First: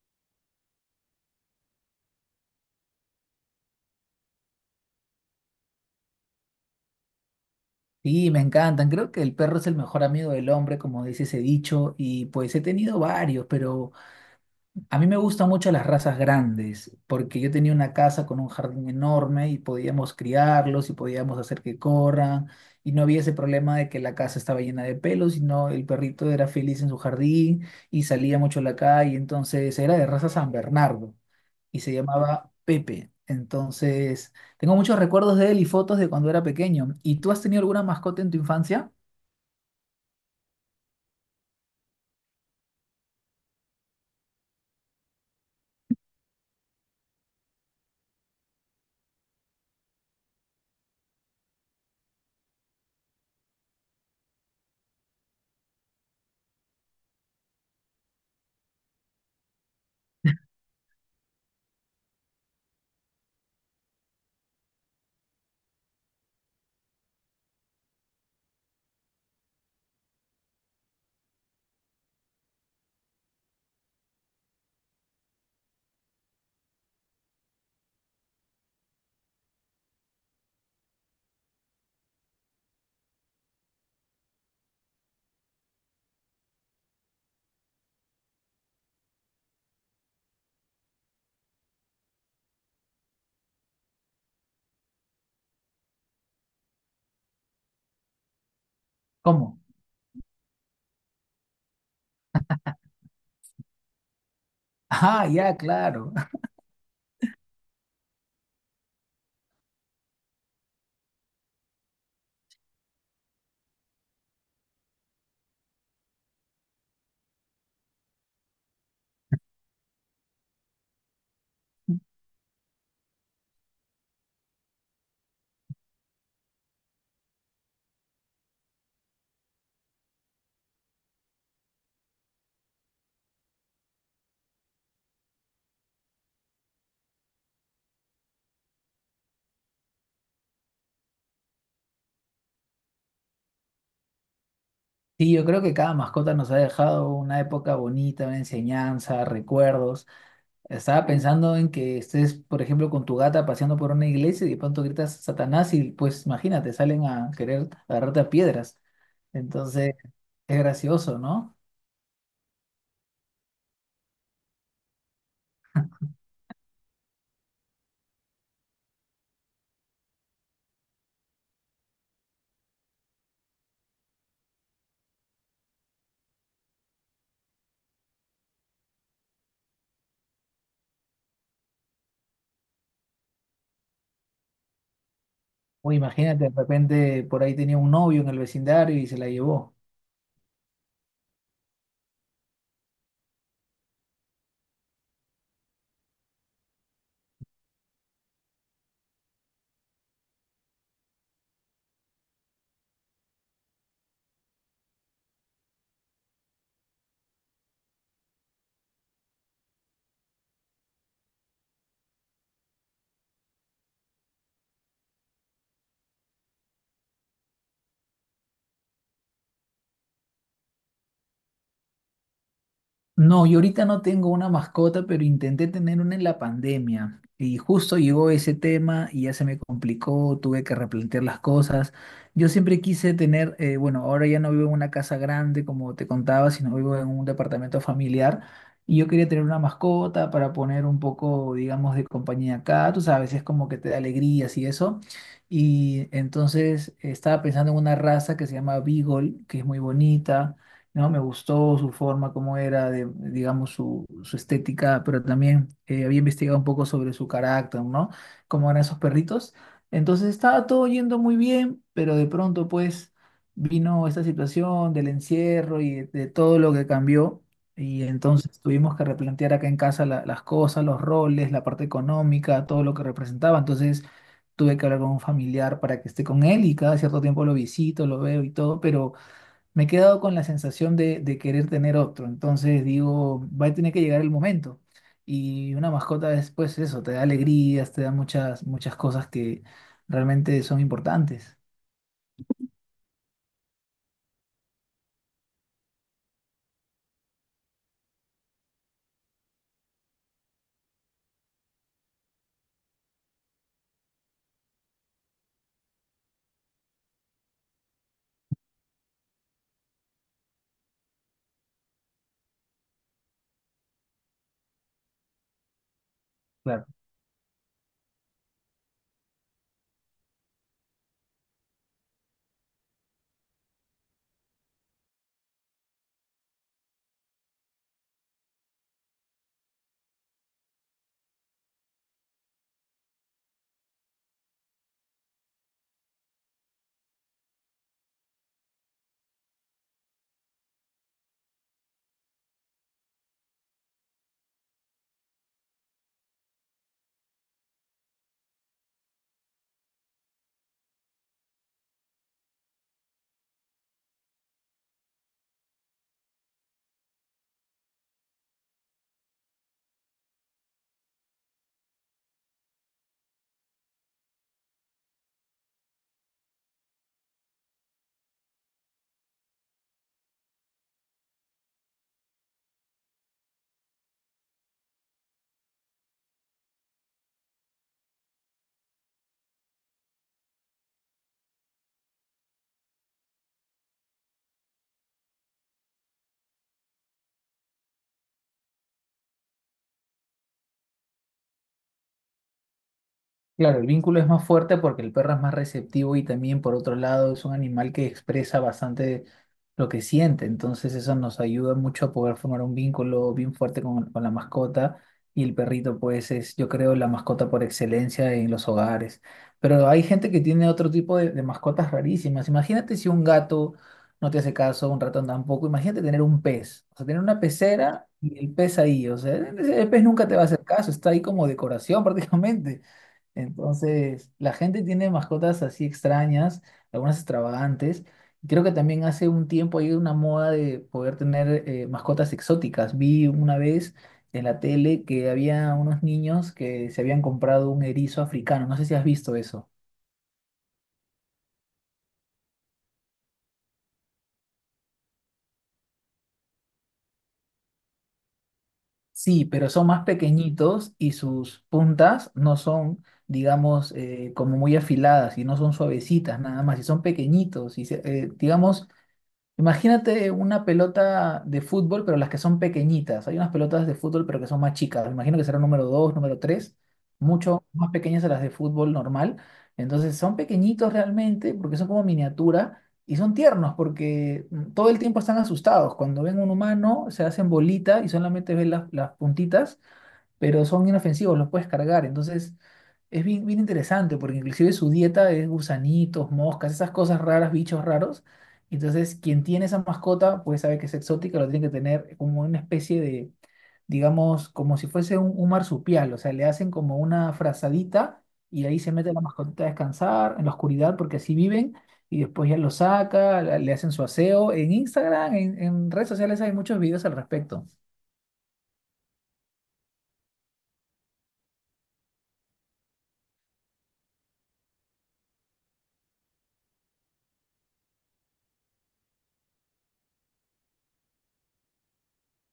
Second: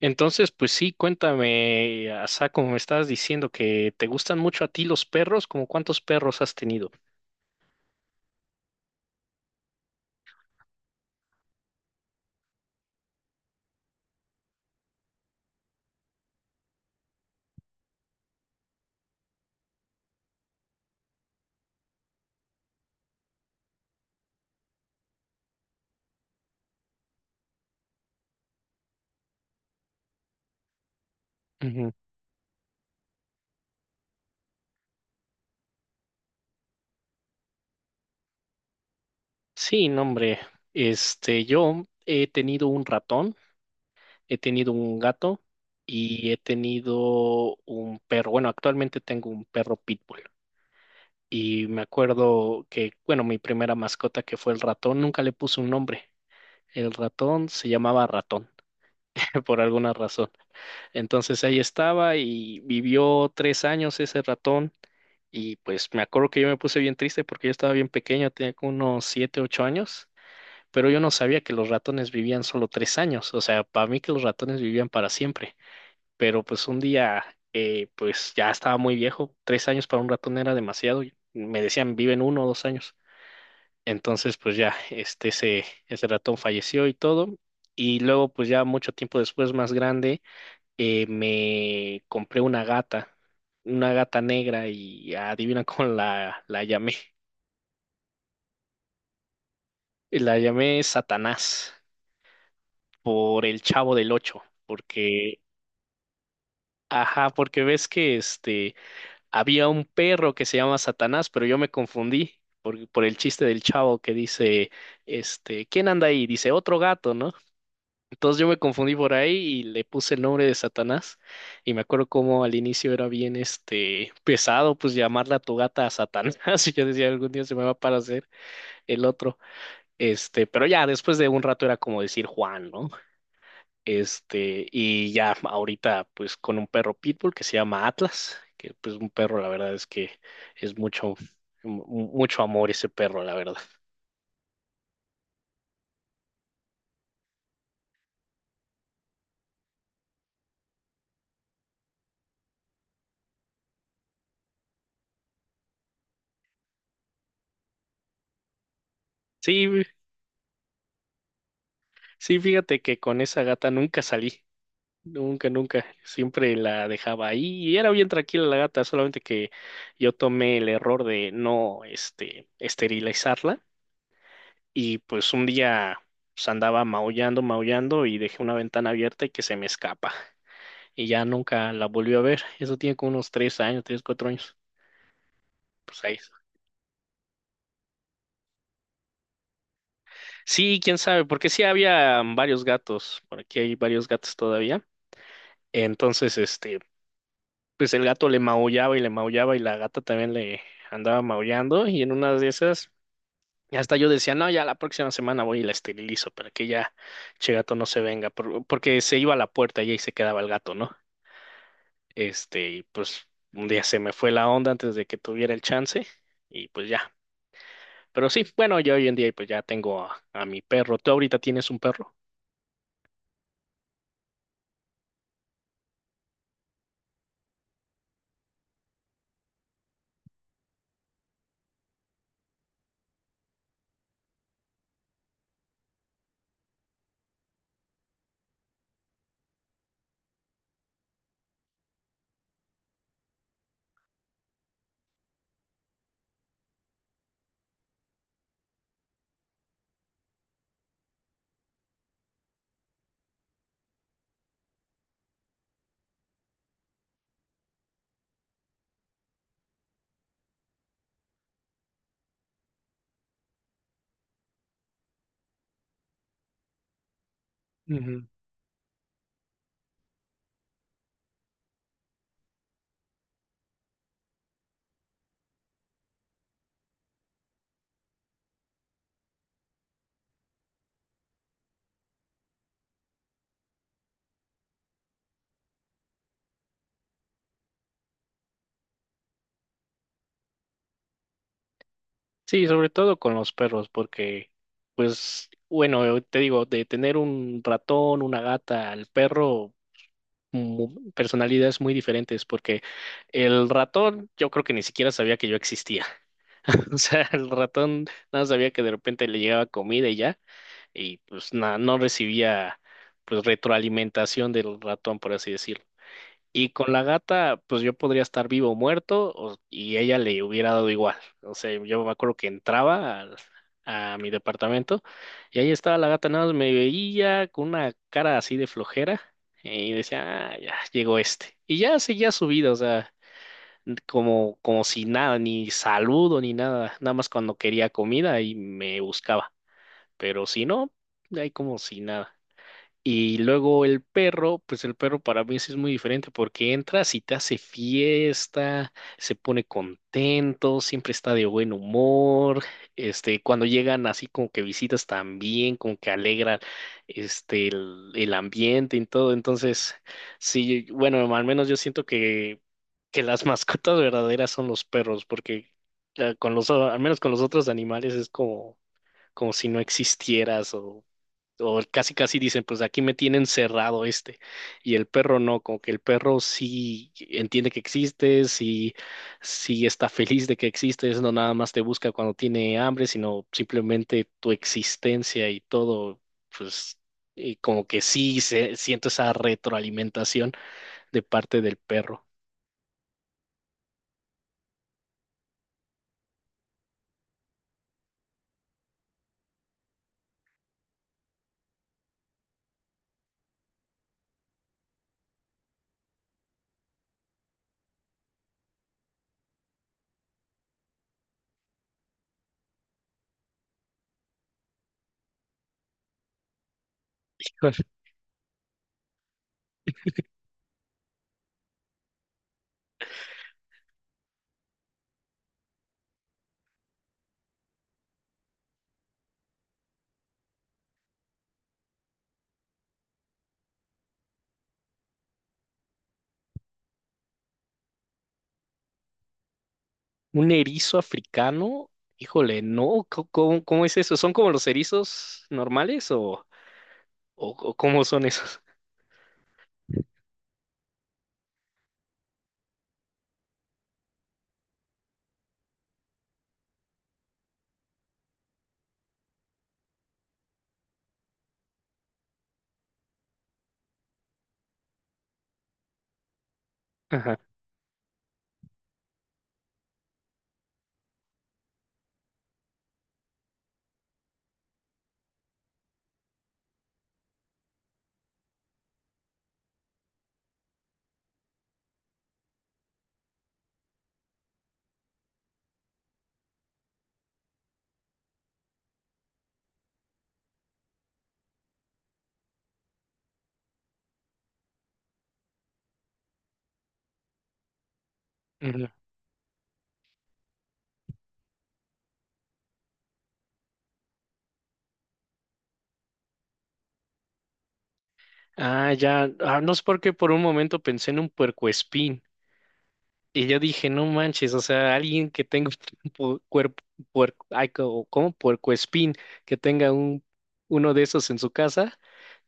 Entonces, pues sí, cuéntame, Asa, como me estabas diciendo que te gustan mucho a ti los perros, ¿como cuántos perros has tenido? Sí, me encantan. Creo que el perro es el mejor amigo del hombre, como dice ese dicho, y pues he tenido varios, pero a mí me gustan mucho las razas grandes, porque yo tenía una casa con un jardín enorme y podíamos criarlos y podíamos hacer que corran, y no había ese problema de que la casa estaba llena de pelos, sino el perrito era feliz en su jardín y salía mucho a la calle, entonces era de raza San Bernardo y Ujú. se llamaba Pepe. Entonces, tengo muchos recuerdos de él y fotos de cuando era pequeño. ¿Y tú has tenido alguna mascota en tu infancia? Sí, no, hombre, yo he tenido un ratón, he tenido un gato y he tenido un perro. Bueno, actualmente tengo un perro pitbull y me acuerdo que, bueno, mi primera mascota que fue el ratón, nunca le puse un nombre. El ratón se llamaba ratón por alguna razón. Entonces ahí estaba y vivió 3 años ese ratón y pues me acuerdo que yo me puse bien triste porque yo estaba bien pequeño, tenía como unos 7, 8 años, pero yo no sabía que los ratones vivían solo 3 años, o sea, para mí que los ratones vivían para siempre, pero pues un día pues ya estaba muy viejo, 3 años para un ratón era demasiado, y me decían viven 1 o 2 años, entonces pues ya ese ratón falleció y todo. Y luego, pues ya mucho tiempo después, más grande, me compré una gata negra y adivina cómo la llamé. ¿Cómo? La llamé Satanás por el Chavo del Ocho, Ah, porque, ya, claro. ajá, porque ves que había un perro que se llama Satanás, pero yo me confundí por el chiste del chavo que dice, ¿quién anda ahí? Dice, otro gato, ¿no? Entonces yo me confundí por ahí y le puse el nombre de Satanás. Y me acuerdo cómo al inicio era bien pesado, pues llamarla a tu gata a Satanás. Y yo decía, algún día se me va para hacer el otro. Pero ya después de un rato era como decir Juan, ¿no? Y ya ahorita, pues con un perro pitbull que se llama Atlas, que pues un perro, la verdad es que es mu- mucho amor ese perro, la verdad. Sí, yo creo que cada mascota nos ha dejado una época bonita, una enseñanza, recuerdos. Estaba pensando en que estés, por ejemplo, con tu gata paseando por una iglesia y de pronto gritas Satanás y pues imagínate, salen a querer agarrarte a piedras. Sí, Entonces, es gracioso, ¿no? sí, fíjate que con esa gata nunca salí. Nunca, nunca. Siempre la dejaba ahí y era bien tranquila la gata, solamente que yo tomé el error de no, esterilizarla y pues un día pues, andaba maullando, maullando y dejé una ventana abierta y que se me escapa y ya nunca la volví a ver. Eso tiene como unos 3 años, 3, 4 años. O Pues ahí. imagínate, de repente por ahí tenía un novio en el vecindario y se la llevó. Sí, quién sabe, porque sí había varios gatos, por aquí hay varios gatos todavía. Entonces, pues el gato le maullaba y la gata también le andaba maullando y en una de esas hasta yo decía, no, ya la próxima semana voy y la esterilizo para que ya che gato no se venga, porque se iba a la puerta y ahí se quedaba el gato, ¿no? Y pues un día se me fue la onda antes de que tuviera el chance y pues ya. Pero sí, bueno, yo hoy en día pues ya tengo a mi perro. ¿Tú ahorita tienes un perro? No, yo ahorita no tengo una mascota, pero intenté tener una en la pandemia. Y justo llegó ese tema y ya se me complicó, tuve que replantear las cosas. Yo siempre quise tener, bueno, ahora ya no vivo en una casa grande, como te contaba, sino vivo en un departamento familiar. Y yo quería tener una mascota para poner un poco, digamos, de compañía acá. Tú sabes, es como que te da alegrías y eso. Y entonces estaba pensando en una raza que se llama Beagle, que es muy bonita, ¿no? Me gustó su forma, cómo era, de, digamos, su estética, pero también había investigado un poco sobre su carácter, ¿no? Cómo eran esos perritos. Entonces estaba todo yendo muy bien, pero de pronto, pues, vino esta situación del encierro y de todo lo que cambió. Y entonces tuvimos que replantear acá en casa las cosas, los roles, la parte económica, todo lo que representaba. Entonces tuve que hablar con un familiar para que esté con él y cada cierto tiempo lo visito, lo veo y todo, pero me he quedado con la sensación de querer tener otro. Entonces digo, va a tener que llegar el momento. Y una mascota después eso, te da alegrías, te da muchas, muchas cosas que realmente son importantes. Sí, sobre todo con los perros, porque, pues, bueno, te digo, de tener un ratón, una gata al perro, personalidades muy diferentes, porque el ratón yo creo que ni siquiera sabía que yo existía. O sea, el ratón nada sabía que de repente le llegaba comida y ya, y pues nada, no recibía pues retroalimentación del ratón, por así decirlo. Y con la gata, pues yo podría estar vivo o muerto y ella le hubiera dado igual. O sea, yo me acuerdo que entraba a mi departamento y ahí estaba la gata, nada más me veía con una cara así de flojera y decía, ah, ya llegó este. Y ya seguía su vida, o sea, como si nada, ni saludo ni nada, nada más cuando quería comida y me buscaba. Pero si no, ahí como si nada. Y luego el perro, pues el perro para mí sí es muy diferente porque entra, si te hace fiesta, se pone contento, siempre está de buen humor, cuando llegan así como que visitas también, como que alegran, el ambiente y todo. Entonces, sí, bueno, al menos yo siento que las mascotas verdaderas son los perros porque con los, al menos con los otros animales es como si no existieras o casi casi dicen, pues aquí me tienen cerrado y el perro no, como que el perro sí entiende que existes, sí, sí está feliz de que existes, no nada más te busca cuando tiene hambre, sino simplemente tu existencia y todo, pues y como que sí siento esa retroalimentación de parte del perro. Claro, el vínculo es más fuerte porque el perro es más receptivo y también por otro lado es un animal que expresa bastante lo que siente, entonces eso nos ayuda mucho a poder formar un vínculo bien fuerte con la mascota y el perrito pues es yo creo la mascota por excelencia en los hogares, pero hay gente que tiene otro tipo de mascotas rarísimas, imagínate si un gato no te hace caso, un ratón tampoco, imagínate tener un pez, o sea, tener una Híjole. pecera y el pez ahí, o sea, el pez nunca te va a hacer caso, está ahí como decoración prácticamente. Entonces, la gente tiene mascotas así extrañas, algunas extravagantes. Creo que también hace un tiempo hay una moda de poder tener mascotas exóticas. Vi una vez en la tele que había unos niños que se habían comprado un erizo africano. No sé si has visto eso. Un erizo africano, híjole, no, ¿cómo es eso? ¿Son como los erizos normales o, o cómo son esos? Sí, pero son más pequeñitos y sus puntas no son, digamos, como muy afiladas y no son suavecitas nada más, y son pequeñitos. Digamos, imagínate una pelota de fútbol, pero las que son pequeñitas. Hay unas pelotas de fútbol, pero que son más chicas. Me imagino que será número 2, número 3, Ajá. mucho más pequeñas a las de fútbol normal. Entonces son pequeñitos realmente porque son como miniatura y son tiernos porque todo el tiempo están asustados. Cuando ven un humano se hacen bolita y solamente ven las puntitas, pero son inofensivos, los puedes cargar. Entonces, es bien, bien interesante porque inclusive su dieta es gusanitos, moscas, esas cosas raras, bichos raros. Entonces, quien tiene esa mascota, pues sabe que es exótica, lo tiene que tener como una especie de, digamos, como si fuese un marsupial, o sea, le hacen como una frazadita y ahí se mete la mascotita a descansar en la oscuridad porque así viven y después ya lo saca, le hacen su aseo. En Instagram, en redes sociales hay muchos videos al respecto. Ah, ya, ah, no es porque por un momento pensé en un puercoespín y yo dije, no manches, o sea, alguien que tenga un cuerpo, puerco, ay, ¿cómo? Puercoespín, que tenga uno de esos en su casa,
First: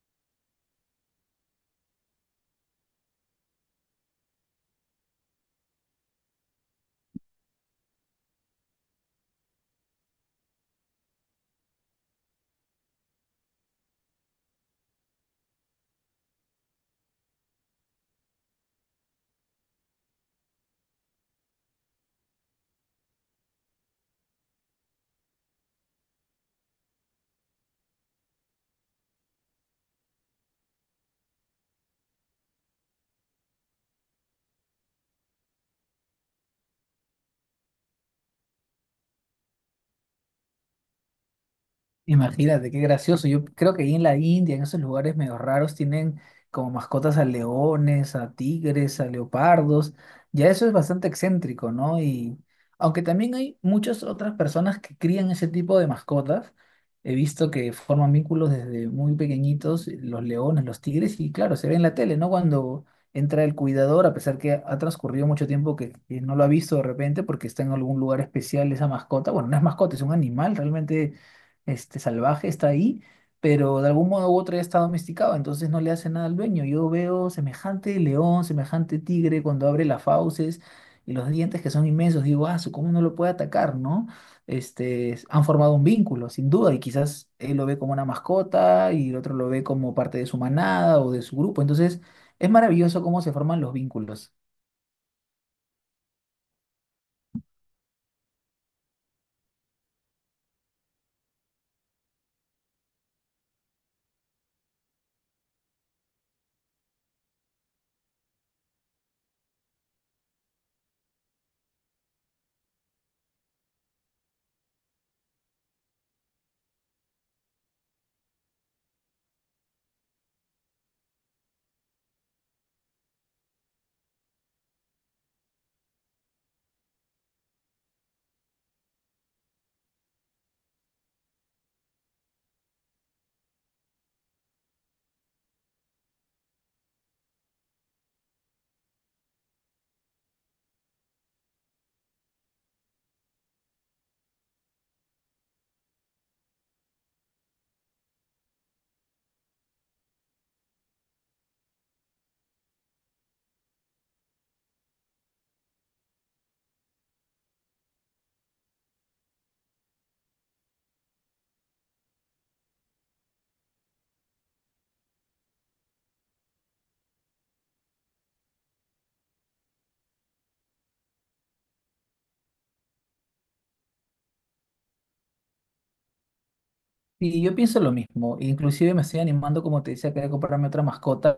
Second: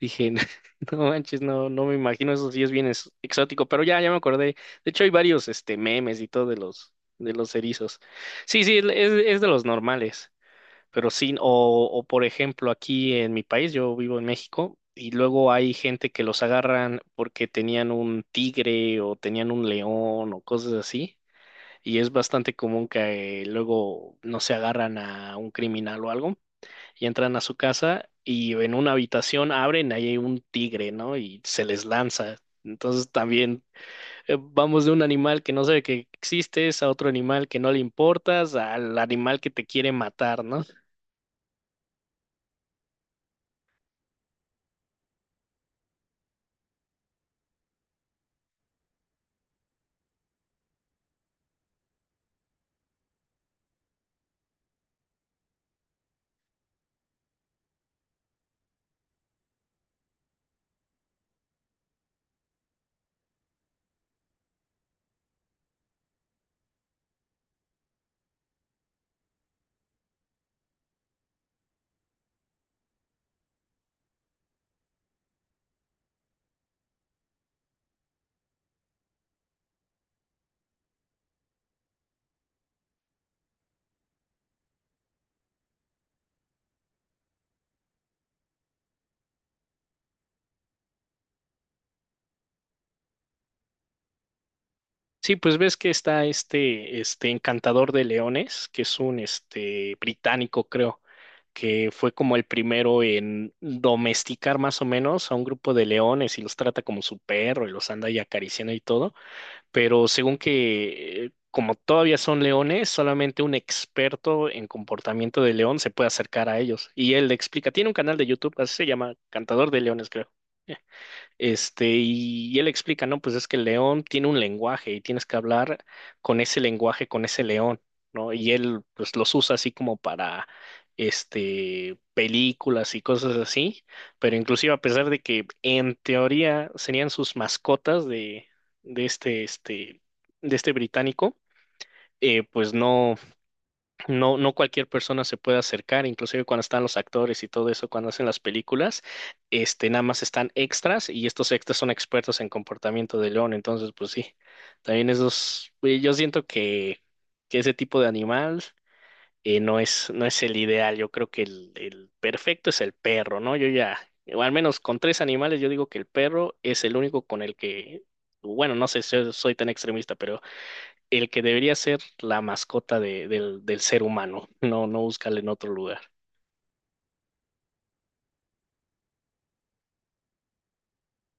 dije, no manches, no, no me imagino, eso sí es bien exótico, pero ya, ya me acordé, de hecho hay varios, memes y todo de los erizos, sí, sí, es de los normales, pero sí, o por ejemplo, aquí en mi país, yo vivo en México, y luego hay gente que los agarran porque tenían un tigre o tenían un león o cosas así. Y es bastante común que luego no se agarran a un criminal o algo y entran a su casa y en una habitación abren, ahí hay un tigre, ¿no? Y se les lanza. Entonces también vamos de un animal que no sabe que existes a otro animal que no le importas, al animal que te quiere matar, ¿no? Imagínate, qué gracioso. Yo creo que ahí en la India, en esos lugares medio raros, tienen como mascotas a leones, a tigres, a leopardos. Ya eso es bastante excéntrico, ¿no? Y aunque también hay muchas otras personas que crían ese tipo de mascotas, he visto que forman vínculos desde muy pequeñitos, los leones, los tigres, y claro, se ve en la tele, ¿no? Cuando entra el cuidador, a pesar que ha transcurrido mucho tiempo que no lo ha visto de repente porque está en algún lugar especial esa mascota. Bueno, no es mascota, es un animal realmente salvaje, está ahí, pero de algún modo u otro ya está domesticado, entonces no le hace nada al dueño. Yo veo semejante león, semejante tigre cuando abre las fauces y los dientes que son inmensos, digo, ah, su, ¿cómo no lo puede atacar, no? Han formado un vínculo, sin duda, y quizás él lo ve como una mascota y el otro lo ve como parte de su manada o de su grupo, entonces es maravilloso cómo se forman los vínculos. Sí, pues ves que está este encantador de leones, que es un británico, creo, que fue como el primero en domesticar más o menos a un grupo de leones y los trata como su perro y los anda ahí acariciando y todo. Pero según que como todavía son leones, solamente un experto en comportamiento de león se puede acercar a ellos. Y él le explica, tiene un canal de YouTube, así se llama, Cantador de Leones, creo. Y él explica, no, pues es que el león tiene un lenguaje y tienes que hablar con ese lenguaje, con ese león, ¿no? Y él, pues, los usa así como para, películas y cosas así, pero inclusive a pesar de que en teoría serían sus mascotas de este, este, de este británico, pues no. No, no cualquier persona se puede acercar, inclusive cuando están los actores y todo eso, cuando hacen las películas, nada más están extras y estos extras son expertos en comportamiento de león, entonces pues sí, también esos, yo siento que ese tipo de animal no es, no es el ideal, yo creo que el perfecto es el perro, ¿no? Yo ya, o al menos con tres animales, yo digo que el perro es el único con el que, bueno, no sé si soy tan extremista, pero el que debería ser la mascota del ser humano, no, no buscarle en otro lugar. Y yo pienso lo mismo, inclusive me estoy animando, como te decía, que voy a comprarme otra mascota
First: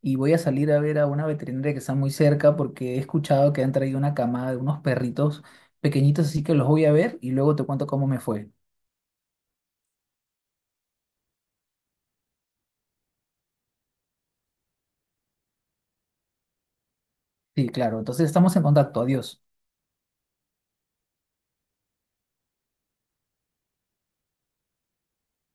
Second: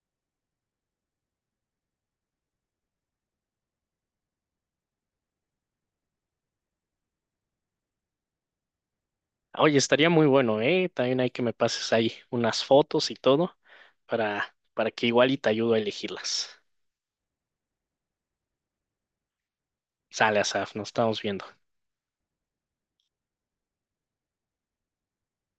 y voy a salir a ver a una veterinaria que está muy cerca porque he escuchado que han traído una camada de unos perritos pequeñitos, así que los voy a ver y luego te cuento cómo me fue. Oye, estaría muy bueno, ¿eh? También hay que me pases ahí unas fotos y todo para que igual y te ayudo a elegirlas. Sí, claro, entonces estamos en contacto, adiós. Sale, Asaf, nos estamos viendo.